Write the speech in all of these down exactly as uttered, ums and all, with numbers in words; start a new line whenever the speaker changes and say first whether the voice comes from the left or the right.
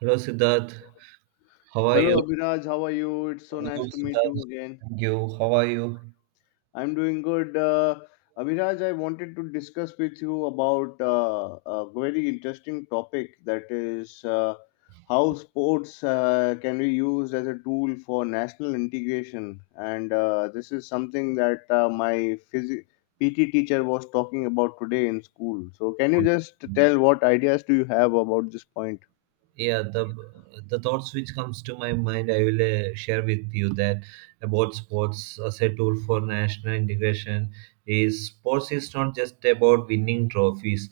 right: Hello, Siddharth. How are
left: Hello
right: you?
left: Abhiraj, how are you? It's so
right: I'm
left: nice
right: good,
left: to meet
right: Siddharth.
left: you again.
right: Thank you. How are you?
left: I'm doing good. Uh, Abhiraj, I wanted to discuss with you about uh, a very interesting topic, that is, uh, how sports uh, can be used as a tool for national integration. And uh, This is something that uh, my phys- P T teacher was talking about today in school. So, can you just tell what ideas do you have about this point?
right: yeah the the thoughts which comes to my mind I will uh, share with you that about sports as a tool for national integration is sports is not just about winning trophies,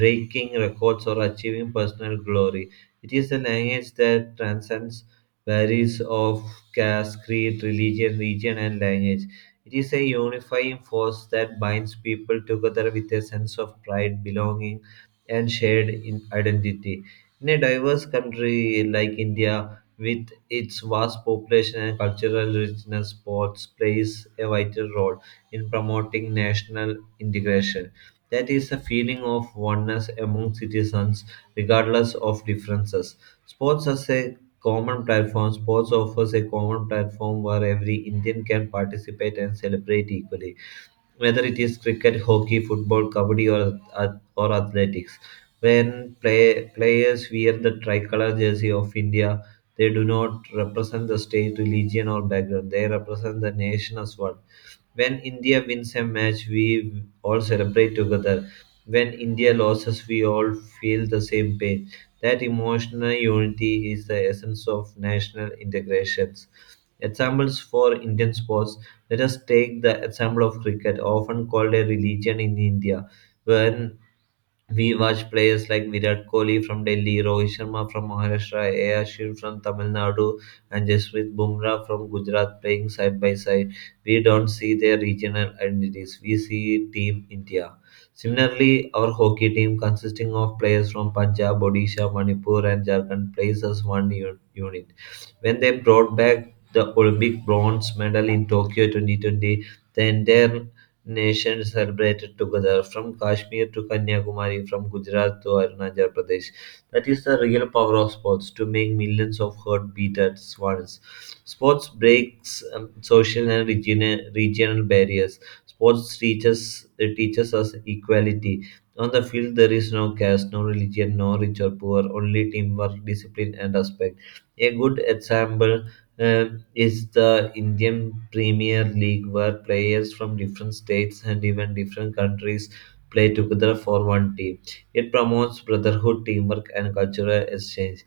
right: breaking records, or achieving personal glory. It is a language that transcends barriers of caste, creed, religion, region, and language. It is a unifying force that binds people together with a sense of pride, belonging, and shared in identity. In a diverse country like India, with its vast population and cultural richness, sports plays a vital role in promoting national integration. That is a feeling of oneness among citizens, regardless of differences. Sports as a common platform. Sports offers a common platform where every Indian can participate and celebrate equally, whether it is cricket, hockey, football, kabaddi, or ath- or athletics. When play, players wear the tricolor jersey of India, they do not represent the state, religion, or background. They represent the nation as one. When India wins a match, we all celebrate together. When India loses, we all feel the same pain. That emotional unity is the essence of national integration. Examples for Indian sports. Let us take the example of cricket, often called a religion in India, when we watch players like Virat Kohli from Delhi, Rohit Sharma from Maharashtra, A. R. Shah from Tamil Nadu, and Jasprit Bumrah from Gujarat playing side by side. We don't see their regional identities, we see Team India. Similarly, our hockey team, consisting of players from Punjab, Odisha, Manipur, and Jharkhand, plays as one u- unit. When they brought back the Olympic bronze medal in Tokyo twenty twenty, the entire nations celebrated together from Kashmir to Kanyakumari, from Gujarat to Arunachal Pradesh. That is the real power of sports to make millions of heart beat at once. Sports breaks um, social and region- regional barriers. Sports teaches it teaches us equality. On the field, there is no caste, no religion, no rich or poor, only teamwork, discipline, and respect. A good example uh, is the Indian Premier League, where players from different states and even different countries play together for one team. It promotes brotherhood, teamwork, and cultural exchange.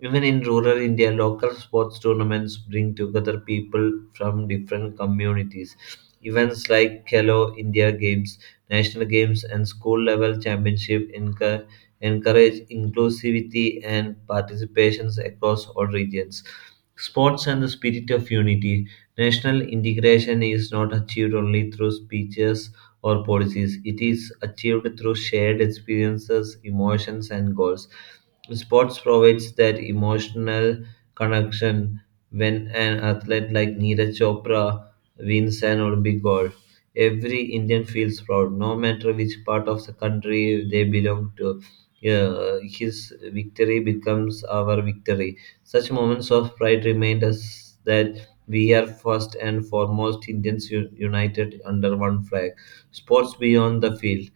right: Even in rural India, local sports tournaments bring together people from different communities. Events like Khelo India Games, national games, and school level championship encour- encourage inclusivity and participations across all regions. Sports and the spirit of unity. National integration is not achieved only through speeches or policies. It is achieved through shared experiences, emotions, and goals. Sports provides that emotional connection when an athlete like Neeraj Chopra wins an Olympic gold. Every Indian feels proud, no matter which part of the country they belong to. Yeah, his victory becomes our victory. Such moments of pride remind us that we are first and foremost Indians u- united under one flag. Sports beyond the field.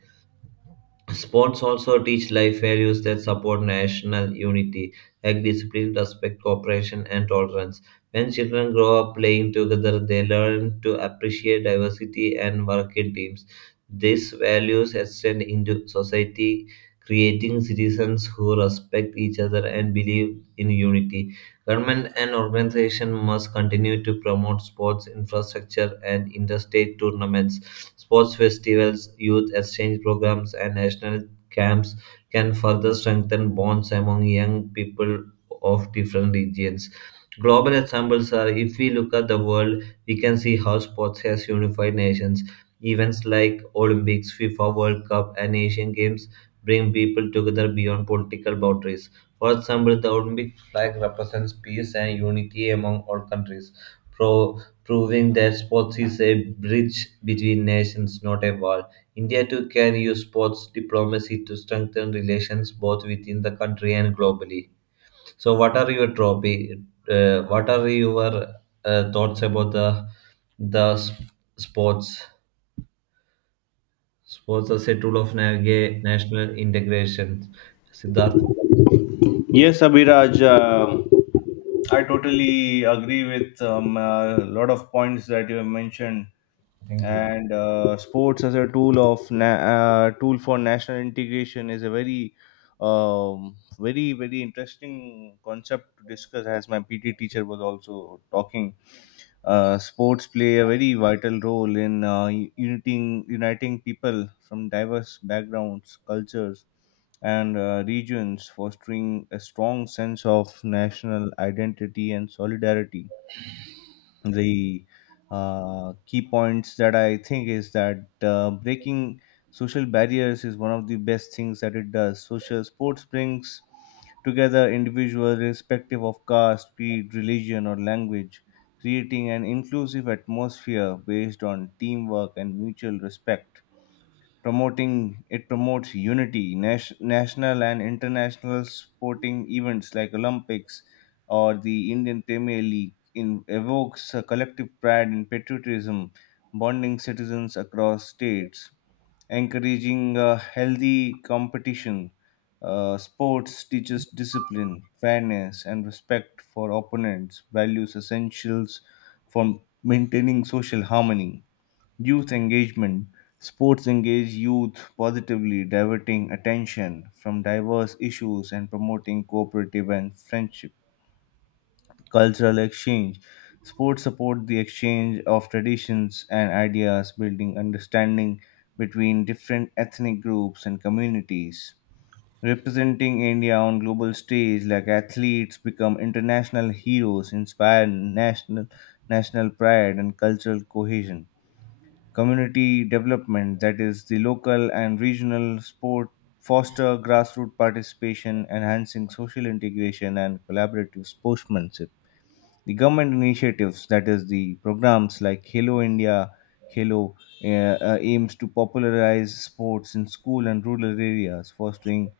right: Sports also teach life values that support national unity, like discipline, respect, cooperation, and tolerance. When children grow up playing together, they learn to appreciate diversity and work in teams. These values extend into society, creating citizens who respect each other and believe in unity. Government and organization must continue to promote sports infrastructure and interstate tournaments. Sports festivals, youth exchange programs, and national camps can further strengthen bonds among young people of different regions. Global examples are if we look at the world, we can see how sports has unified nations. Events like Olympics, FIFA World Cup, and Asian Games bring people together beyond political boundaries. For example, the Olympic flag represents peace and unity among all countries, pro- proving that sports is a bridge between nations, not a wall. India too can use sports diplomacy to strengthen relations both within the country and globally. So, what are your trophy? Uh, what are your uh, thoughts about the the s- sports? Sports as a tool of naviga- national integration. Siddharth,
left: Yes, Abhiraj, um I totally agree with um, a lot of points that you have mentioned.
right: thank you.
left: And uh, sports as a tool of na- uh, tool for national integration is a very, um, very, very interesting concept to discuss. As my P T teacher was also talking, uh, sports play a very vital role in uh, uniting uniting people from diverse backgrounds, cultures, and uh, regions, fostering a strong sense of national identity and solidarity. The uh, key points that I think is that uh, breaking social barriers is one of the best things that it does. Social sports brings together individuals irrespective of caste, creed, religion, or language, creating an inclusive atmosphere based on teamwork and mutual respect. Promoting, it promotes unity. Nas- national and international sporting events like olympics or the indian premier league in, evokes a collective pride and patriotism, bonding citizens across states, encouraging a healthy competition. Uh, sports teaches discipline, fairness and respect for opponents, values essentials for maintaining social harmony. Youth engagement. Sports engage youth positively, diverting attention from diverse issues and promoting cooperative and friendship. Cultural exchange, spreading between regional, national, communal sport participation and collaborative sportsmanship. The government initiatives, that is the programs like Halo India, Halo, uh, uh, aims to popularize sports in school and rural areas, fostering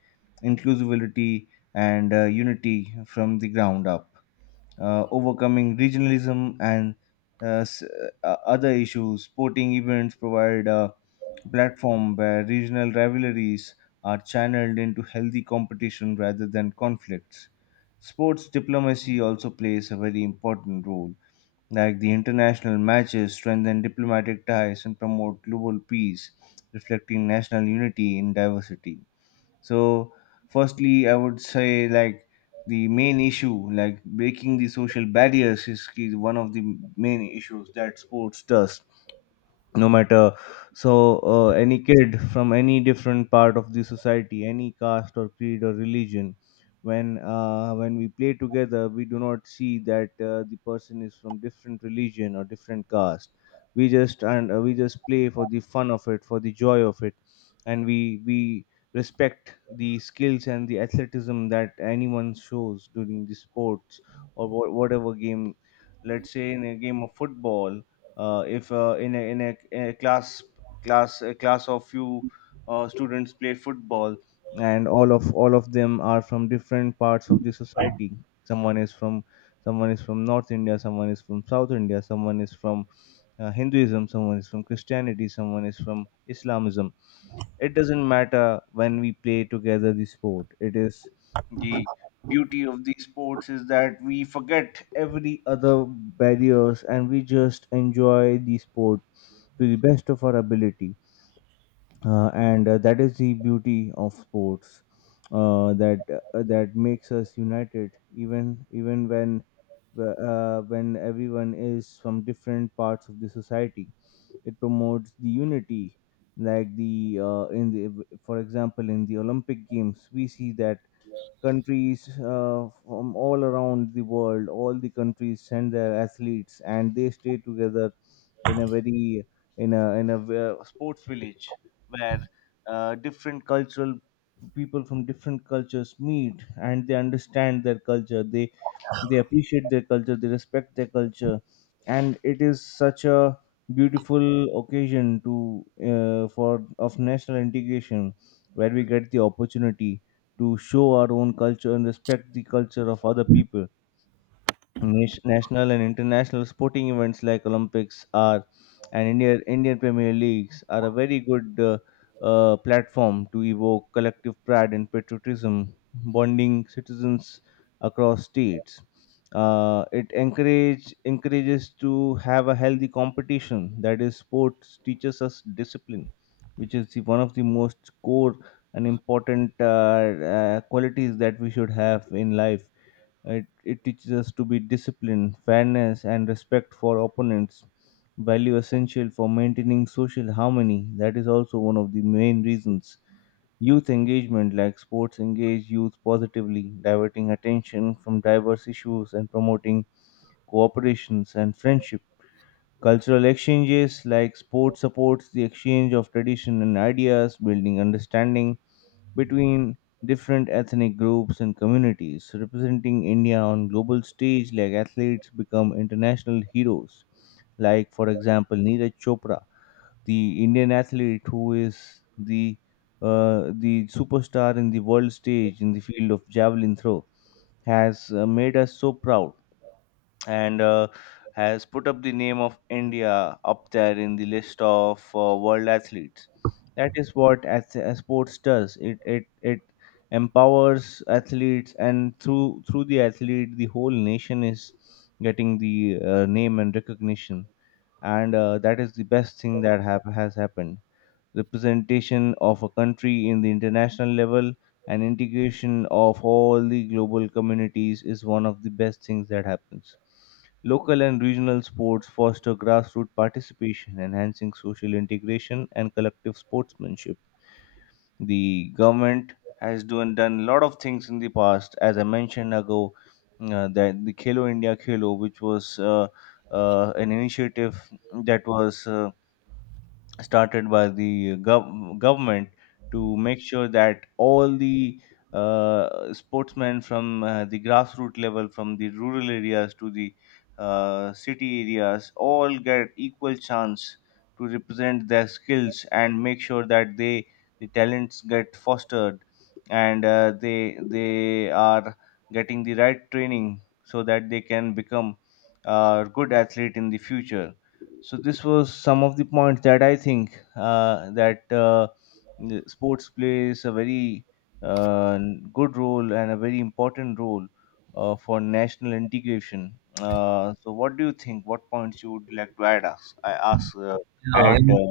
left: inclusivity, and uh, unity from the ground up, uh, overcoming regionalism and uh, s- uh, other issues. Sporting events provide a platform where regional rivalries are channeled into healthy competition rather than conflicts. Sports diplomacy also plays a very important role, like the international matches strengthen diplomatic ties and promote global peace, reflecting national unity in diversity. So, firstly, I would say, like, the main issue, like breaking the social barriers, is is one of the main issues that sports does. No matter, so uh, any kid from any different part of the society, any caste or creed or religion, when uh, when we play together, we do not see that uh, the person is from different religion or different caste. We just, and uh, we just play for the fun of it, for the joy of it, and we we respect the skills and the athleticism that anyone shows during the sports or wha- whatever game. Let's say in a game of football, uh, if uh, in, a, in, a, in a class, class a class of few uh, students play football, and all of all of them are from different parts of the society. someone is from Someone is from north india, someone is from south india, someone is from uh, hinduism, someone is from christianity, someone is from islamism. It doesn't matter, when we play together, the sport it is the sports is that we forget every other barriers and we just enjoy the sport to the best of our ability. Uh, and uh, That is the beauty of sports, uh, that uh, that makes us united even even when uh, when everyone is from different parts of the society. It promotes the unity, like the uh, in the, for example, in the olympic games, we see that countries uh, from all around the world, all the countries send their athletes and they stay together in a very, in a, in a ve- sports village, where uh, different cultural people from different cultures meet, and they understand their culture, they they appreciate their culture, they respect their culture, and it is such a beautiful occasion to, uh, for, of national integration, where we get the opportunity to show our own culture and respect the culture of other people. Nat- national and international sporting events like Olympics are, and Indian Indian Premier Leagues are a very good uh, uh, platform to evoke collective pride and patriotism, bonding citizens across states. Uh, it encourage encourages to have a healthy competition. That is, sports teaches us discipline, which is the, one of the most core and important uh, uh, qualities that we should have in life. It, it teaches us to be disciplined, fairness, and respect for opponents, value essential for maintaining social harmony. That is also one of the main reasons. Youth engagement, like sports, engage youth positively, diverting attention from diverse issues and promoting cooperations and friendship. Cultural exchanges, like sports, supports the exchange of tradition and ideas, building understanding between different ethnic groups and communities, representing India on global stage, like athletes become international heroes. Like for example, Neeraj Chopra, the Indian athlete who is the uh, the superstar in the world stage in the field of javelin throw, has uh, made us so proud, and uh, has put up the name of India up there in the list of uh, world athletes. That is what ath- uh, sports does. It it it empowers athletes, and through through the athlete, the whole nation is getting the uh, name and recognition, and uh, that is the best thing that have has happened. Representation of a country in the international level and integration of all the global communities is one of the best things that happens. Local and regional sports foster grassroots participation, enhancing social integration and collective sportsmanship. The government has done, done a lot of things in the past, as I mentioned ago, uh, that the Khelo India Khelo, which was uh, uh, an initiative that was uh, started by the gov- government, to make sure that all the uh, sportsmen from uh, the grassroots level, from the rural areas to the uh, city areas, all get equal chance to represent their skills and make sure that they, the talents get fostered, and uh, they they are getting the right training so that they can become a good athlete in the future. So this was some of the points that I think, uh, that uh, the sports plays a very uh, n- good role and a very important role uh, for national integration. Uh, so what do you think, what points you would like to add us I ask, uh,
right: yeah, I
left: add uh,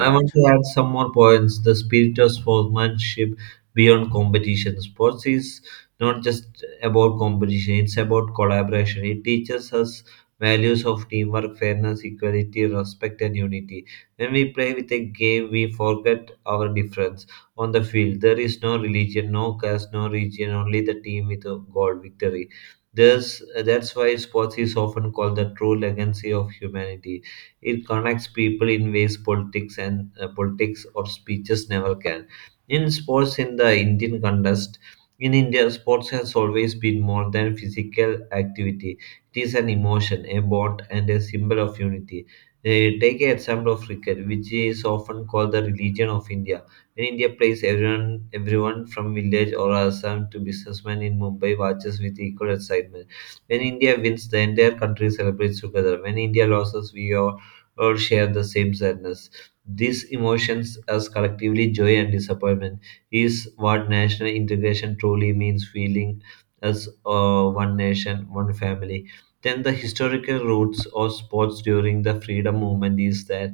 right: I want to add some more points. The spirit of sportsmanship beyond competition. Sports is not just about competition, it's about collaboration. It teaches us values of teamwork, fairness, equality, respect, and unity. When we play with a game, we forget our difference. On the field, there is no religion, no caste, no region, only the team with a goal victory. There's, that's why sports is often called the true legacy of humanity. It connects people in ways politics and uh, politics or speeches never can. In sports, in the Indian contest, in India, sports has always been more than physical activity. It is an emotion, a bond, and a symbol of unity. Uh, take an example of cricket, which is often called the religion of India. In India plays, everyone, everyone from village or Assam to businessman in Mumbai watches with equal excitement. When India wins, the entire country celebrates together. When India loses, we all or share the same sadness. These emotions, as collectively joy and disappointment, is what national integration truly means feeling as uh, one nation, one family. Then, the historical roots of sports during the freedom movement is that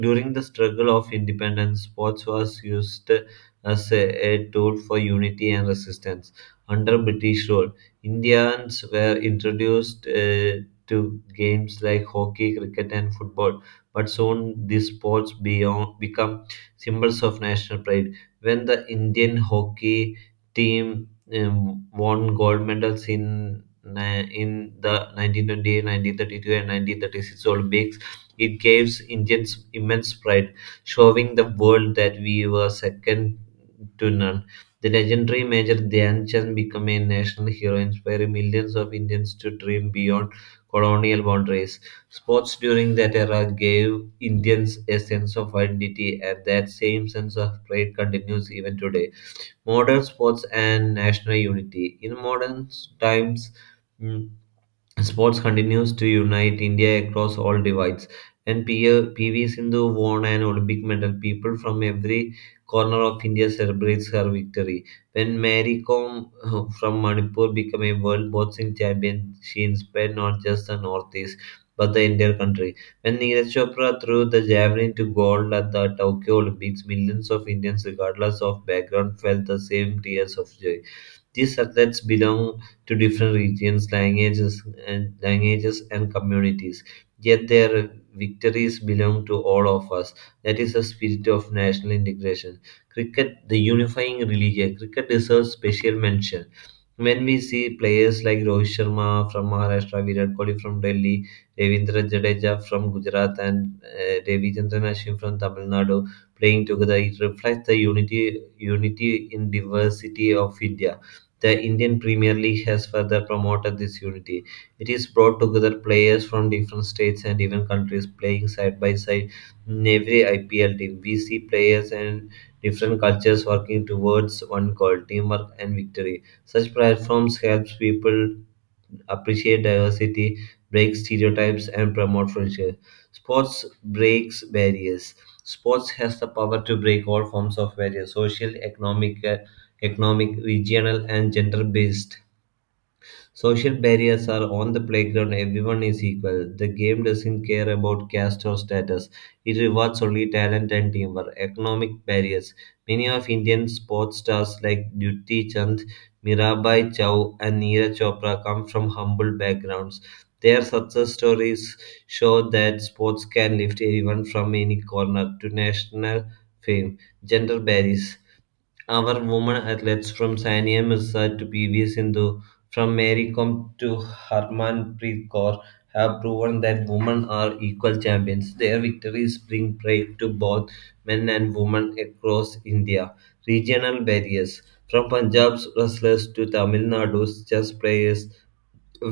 right: during the struggle of independence, sports was used as a, a tool for unity and resistance. Under British rule, Indians were introduced uh, to games like hockey, cricket, and football, but soon these sports beyond, become symbols of national pride. When the Indian hockey team um, won gold medals in, ni- in the nineteen twenty-eight, nineteen thirty-two, and nineteen thirty-six Olympics, it gives Indians immense pride, showing the world that we were second to none. The legendary Major Dhyan Chand became a national hero, inspiring millions of Indians to dream beyond colonial boundaries. Sports during that era gave Indians a sense of identity, and that same sense of pride continues even today. Modern sports and national unity. In modern times, mm, sports continues to unite India across all divides. When P- PV Sindhu won an Olympic medal, people from every corner of India celebrates her victory. When Mary Kom uh, from Manipur became a world boxing champion, she inspired not just the Northeast but the entire country. When Neeraj Chopra threw the javelin to gold at the Tokyo Olympics, millions of Indians, regardless of background, felt the same tears of joy. These subjects belong to different regions, languages, and languages, and communities. Yet their victories belong to all of us. That is the spirit of national integration. Cricket, the unifying religion. Cricket deserves special mention when we see players like Rohit Sharma from Maharashtra, Virat Kohli from Delhi, Ravindra Jadeja from Gujarat, and uh, Devi Chandran Ashwin from Tamil Nadu playing together, it reflects the unity unity in diversity of India. The Indian Premier League has further promoted this unity. It is brought together players from different states and even countries playing side by side in every I P L team. We see players and different cultures working towards one goal, teamwork and victory. Such platforms helps people appreciate diversity, break stereotypes, and promote friendship. Sports breaks barriers. Sports has the power to break all forms of barriers, social, economic, economic, regional, and gender-based. Social barriers are on the playground, everyone is equal. The game doesn't care about caste or status, it rewards only talent and teamwork. Economic barriers. Many of Indian sports stars like Dutti Chand, Mirabai Chow, and Neeraj Chopra come from humble backgrounds. Their success stories show that sports can lift anyone from any corner to national fame. Gender barriers, our women athletes from Sania Mirza to P V Sindhu, from Mary Kom to Harmanpreet Kaur, have proven that women are equal champions. Their victories bring pride to both men and women across India. Regional barriers. From Punjab's wrestlers to Tamil Nadu's chess players,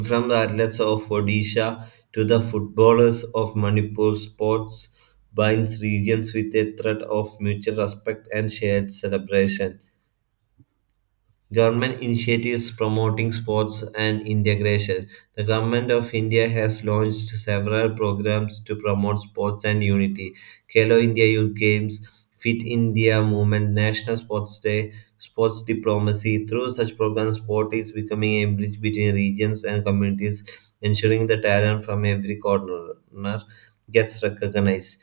right: from the athletes of Odisha to the footballers of Manipur, sports binds regions with a thread of mutual respect and shared celebration. Government initiatives promoting sports and integration. The Government of India has launched several programs to promote sports and unity. Khelo India Youth Games, Fit India Movement, National Sports Day, Sports Diplomacy. Through such programs, sport is becoming a bridge between regions and communities, ensuring the talent from every corner gets recognized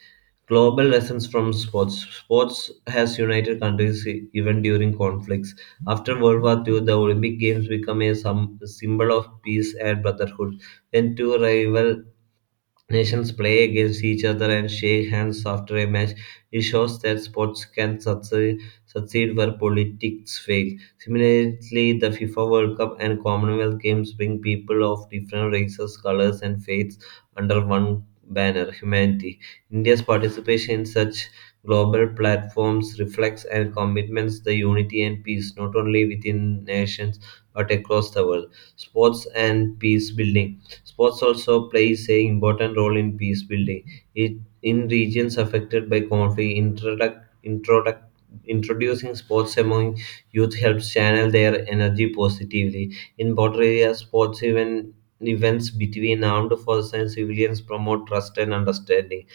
right: global lessons from sports sports has united countries e- even during conflicts after World War two, the Olympic Games became a sum- symbol of peace and brotherhood. When two rival nations play against each other and shake hands after a match. It shows that sports can succeed, succeed where politics fail. Similarly, the FIFA World Cup and Commonwealth Games bring people of different races, colors, and faiths under one banner, humanity. India's participation in such global platforms reflects and commitments the unity and peace not only within nations but across the world. Sports and peace building. Sports also plays a important role in peace building. It in regions affected by conflict, introduct, introduct, introducing sports among youth helps channel their energy positively. In border areas, sports even events between armed forces and civilians promote trust and understanding.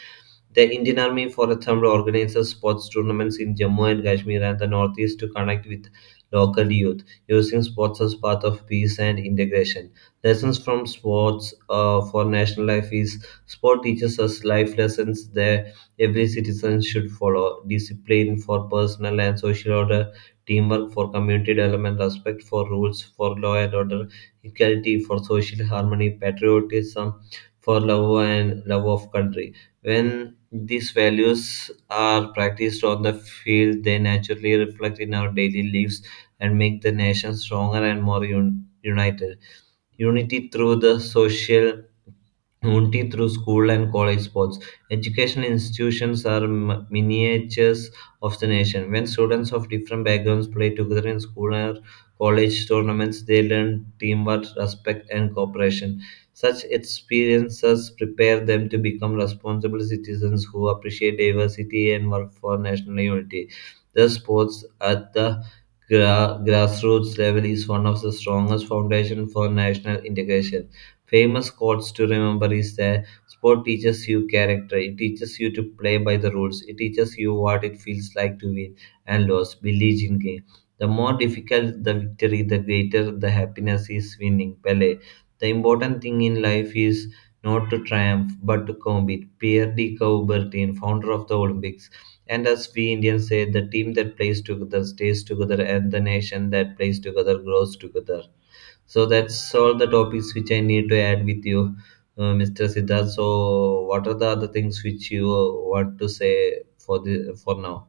right: The Indian Army for a Thumb organizes sports tournaments in Jammu and Kashmir and the Northeast to connect with local youth, using sports as part of peace and integration. Lessons from sports uh, for national life is sport teaches us life lessons that every citizen should follow: discipline for personal and social order, teamwork for community development, respect for rules for law and order, equality for social harmony, patriotism for love and love of country. When these values are practiced on the field, they naturally reflect in our daily lives and make the nation stronger and more un- united. Unity through the social only through school and college sports, education institutions are m- miniatures of the nation. When students of different backgrounds play together in school or college tournaments, they learn teamwork, respect, and cooperation. Such experiences prepare them to become responsible citizens who appreciate diversity and work for national unity. The sports at the gra- grassroots level is one of the strongest foundations for national integration. Famous quotes to remember is that sport teaches you character, it teaches you to play by the rules, it teaches you what it feels like to win and lose. Believe in game. The more difficult the victory, the greater the happiness is winning. Pele. The important thing in life is not to triumph but to compete. Pierre de Coubertin, founder of the Olympics. And as we Indians say, the team that plays together stays together, and the nation that plays together grows together. So that's all the topics which I need to add with you, uh, mister Siddharth. So what are the other things which you uh, want to say for the for now?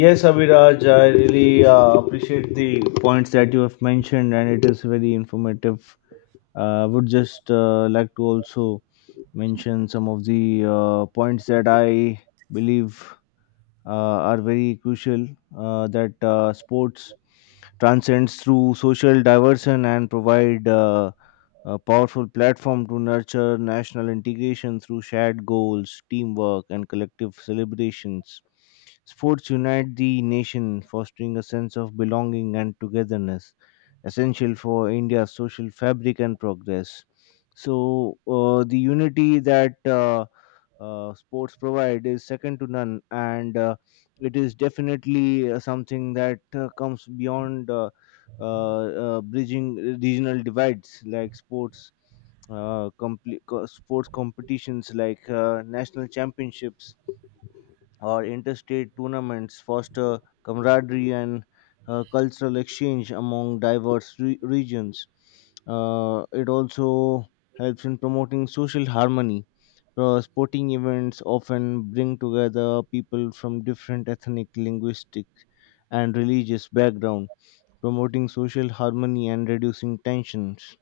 left: Yes Abhiraj, I really uh, appreciate the points that you have mentioned, and it is very informative. I would just uh, like to also mention some of the uh, points that I believe uh, are very crucial, uh, that uh, sports transcends through social diversion and provide uh, a powerful platform to nurture national integration through shared goals, teamwork, and collective celebrations. Sports unite the nation, fostering a sense of belonging and togetherness essential for India's social fabric and progress. So uh, the unity that uh, uh, sports provide is second to none, and uh, it is definitely uh, something that uh, comes beyond uh, uh, uh, bridging regional divides like sports. Uh, complete sports competitions like uh, national championships or interstate tournaments foster camaraderie and uh, cultural exchange among diverse re- regions. Uh, it also helps in promoting social harmony. Uh, sporting events often bring together people from different ethnic, linguistic, and religious backgrounds, promoting social harmony and reducing tensions,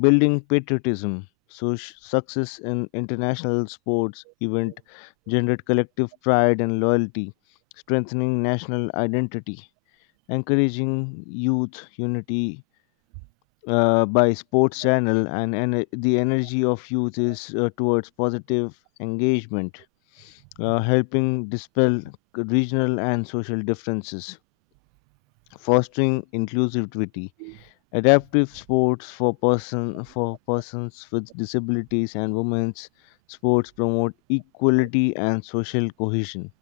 left: building patriotism. So sh- success in international sports event generated collective pride and loyalty, strengthening national identity, encouraging youth unity. Uh, by sports channel and en- the energy of youth is uh, towards positive engagement, uh, helping dispel regional and social differences, fostering inclusivity. Adaptive sports for person, for persons with disabilities, and women's sports promote equality and social cohesion.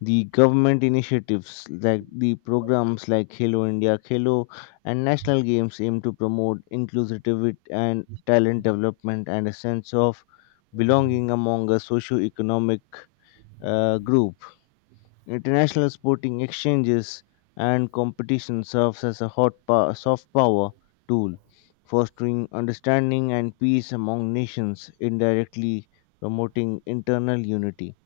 left: The government initiatives like the programs like Halo India Hello and national games aim to promote inclusivity and talent development and a sense of belonging among a socio-economic uh, group. International sporting exchanges and competition serves as a hot pow- soft power tool, fostering understanding and peace among nations, indirectly promoting internal unity.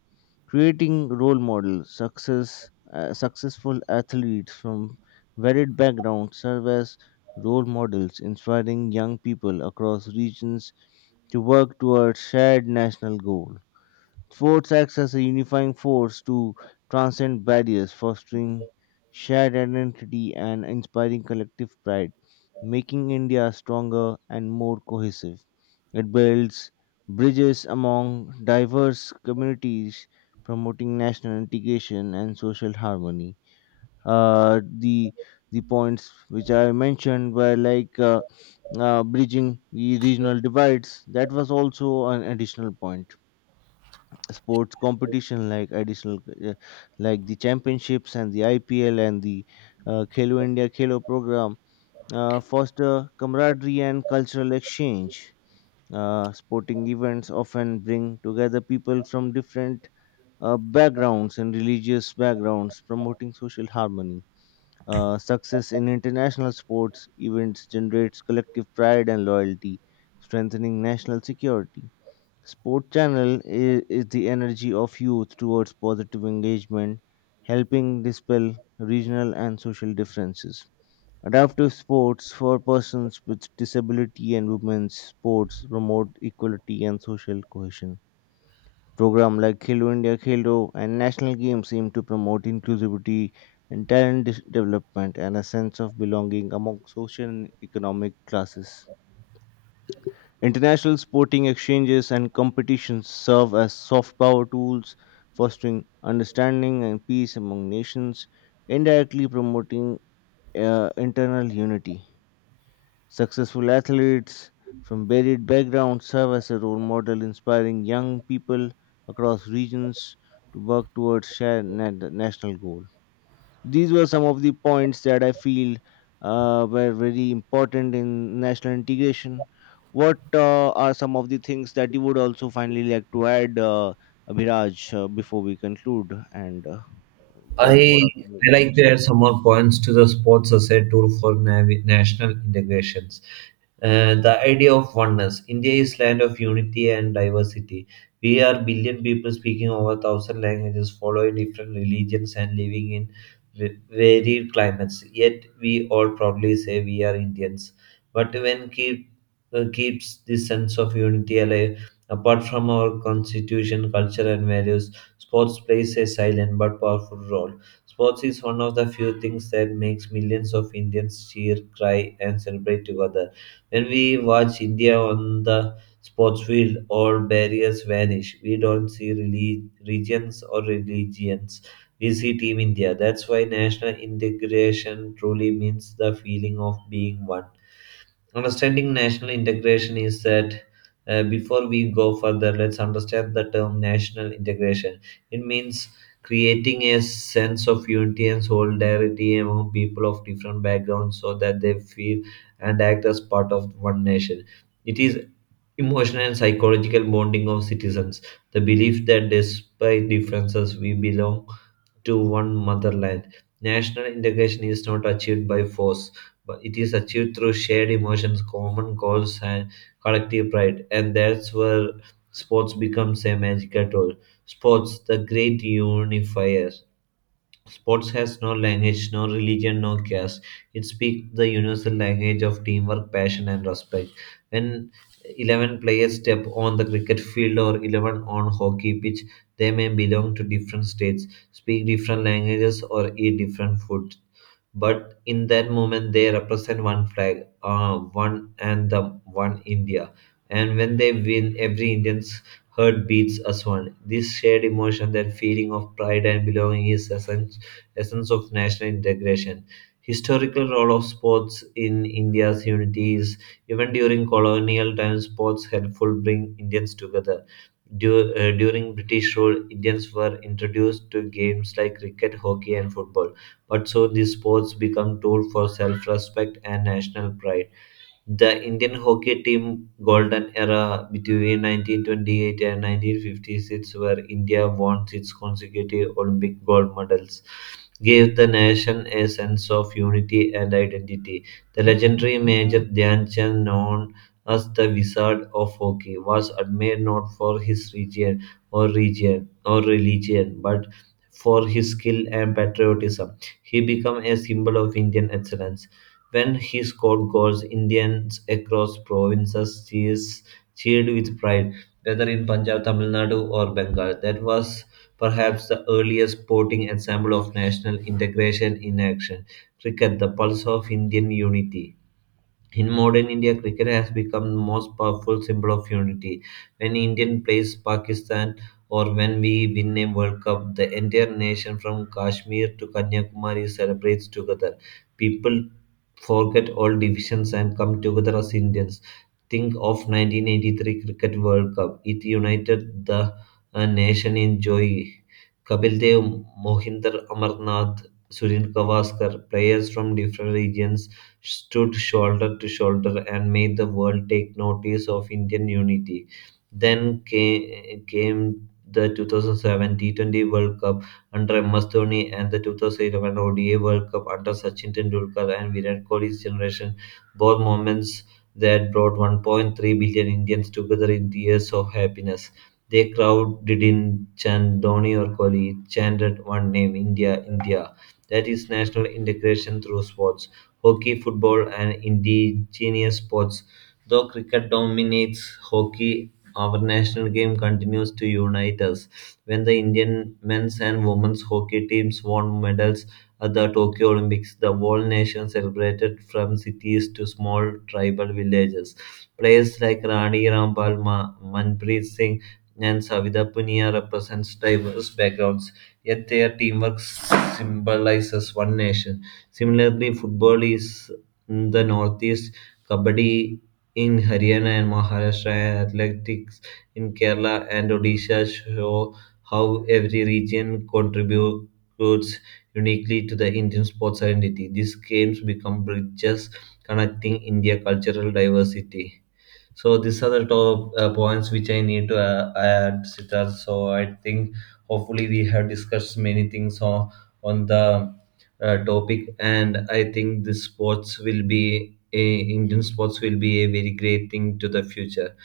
left: Creating role models, success, uh, successful athletes from varied backgrounds serve as role models, inspiring young people across regions to work towards shared national goals. Sports acts as a unifying force to transcend barriers, fostering shared identity and inspiring collective pride, making India stronger and more cohesive. It builds bridges among diverse communities, promoting national integration and social harmony. Uh, the the points which I mentioned were like uh, uh, bridging the regional divides. That was also an additional point. Sports competition like additional uh, like the championships and the I P L and the uh, Khelo India Khelo program uh, foster camaraderie and cultural exchange. Uh, sporting events often bring together people from different uh, backgrounds and religious backgrounds, promoting social harmony. Uh, success in international sports events generates collective pride and loyalty, strengthening national security. Sport Channel is, is the energy of youth towards positive engagement, helping dispel regional and social differences. Adaptive sports for persons with disability and women's sports promote equality and social cohesion. Program like Khelo India Khelo and national games aim to promote inclusivity and talent dis- development and a sense of belonging among social and economic classes. International sporting exchanges and competitions serve as soft power tools, fostering understanding and peace among nations, indirectly promoting uh, internal unity. Successful athletes from varied backgrounds serve as a role model, inspiring young people across regions to work towards shared na- national goal. These were some of the points that I feel uh, were very important in national integration. What uh, are some of the things that you would also finally like to add, uh, Abhiraj, uh, before we conclude? And uh, what what
right: I
left: are some of the
right: I like
left: points?
right: to add some more points to the sports as a tool for nav- national integration. Uh, the idea of oneness. India is land of unity and diversity. We are billion people speaking over thousand languages, following different religions and living in v- varied climates. Yet we all proudly say we are Indians. But when keep uh, keeps this sense of unity alive, apart from our constitution, culture, and values, sports plays a silent but powerful role. Sports is one of the few things that makes millions of Indians cheer, cry, and celebrate together. When we watch India on the sports field, all barriers vanish. We don't see relig- regions or religions. We see Team India. That's why national integration truly means the feeling of being one. Understanding national integration is that uh, before we go further, let's understand the term national integration. It means creating a sense of unity and solidarity among people of different backgrounds so that they feel and act as part of one nation. It is emotional and psychological bonding of citizens, the belief that despite differences, we belong to one motherland. National integration is not achieved by force, but it is achieved through shared emotions, common goals, and collective pride. And that's where sports becomes a magical tool. Sports, the great unifier. Sports has no language, no religion, no caste. It speaks the universal language of teamwork, passion, and respect. When eleven players step on the cricket field or eleven on hockey pitch, they may belong to different states, speak different languages, or eat different food, but in that moment they represent one flag, uh, one and the one India. And when they win, every Indian's heart beats as one. This shared emotion, that feeling of pride and belonging is essence, essence of national integration. Historical role of sports in India's unity is even during colonial times sports helpful bring Indians together. Du- uh, during British rule Indians were introduced to games like cricket, hockey and football, but soon these sports become tools for self-respect and national pride. The Indian hockey team golden era between nineteen twenty-eight and nineteen fifty-six, where India won six consecutive Olympic gold medals, gave the nation a sense of unity and identity. The legendary Major Dhyan Chand, known as the Wizard of Hockey, was admired not for his region or region or religion, but for his skill and patriotism. He became a symbol of Indian excellence. When he scored goals, Indians across provinces cheers, cheered with pride, whether in Punjab, Tamil Nadu, or Bengal. That was perhaps the earliest sporting example of national integration in action. Cricket, the pulse of Indian unity. In modern India, cricket has become the most powerful symbol of unity. When Indian plays Pakistan or when we win a World Cup, the entire nation from Kashmir to Kanyakumari celebrates together. People forget all divisions and come together as Indians. Think of nineteen eighty-three Cricket World Cup. It united the uh, nation in joy. Kapil Dev, Mohinder Amarnath, Surin Gavaskar, players from different regions, stood shoulder to shoulder and made the world take notice of Indian unity. Then came, came the two thousand seven T twenty World Cup under M S Dhoni and the twenty eleven O D I World Cup under Sachin Tendulkar and Virat Kohli's generation. Both moments that brought one point three billion Indians together in tears of happiness. They crowd didn't chant Dhoni or Kohli, it chanted one name, India, India. That is national integration through sports. Hockey, football, and indigenous sports. Though cricket dominates hockey, our national game continues to unite us. When the Indian men's and women's hockey teams won medals at the Tokyo Olympics, the whole nation celebrated from cities to small tribal villages. Players like Rani Rampal, Ma- Manpreet Singh, and Savita Punia represents diverse backgrounds, yet their teamwork symbolizes one nation. Similarly, football is in the northeast, kabaddi in Haryana and Maharashtra, and athletics in Kerala and Odisha show how every region contributes uniquely to the Indian sports identity. These games become bridges connecting India cultural diversity. So these are the top uh, points which I need to uh, add, Sitar. So I think hopefully we have discussed many things on on the uh, topic, and I think the sports will be a, Indian sports will be a very great thing to the future.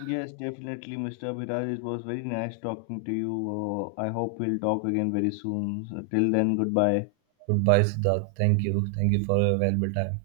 left: Yes, definitely, mister Abhiraj. It was very nice talking to you. Uh, I hope we'll talk again very soon. So, till then, goodbye.
right: Goodbye, Siddharth. Thank you. Thank you for a valuable time.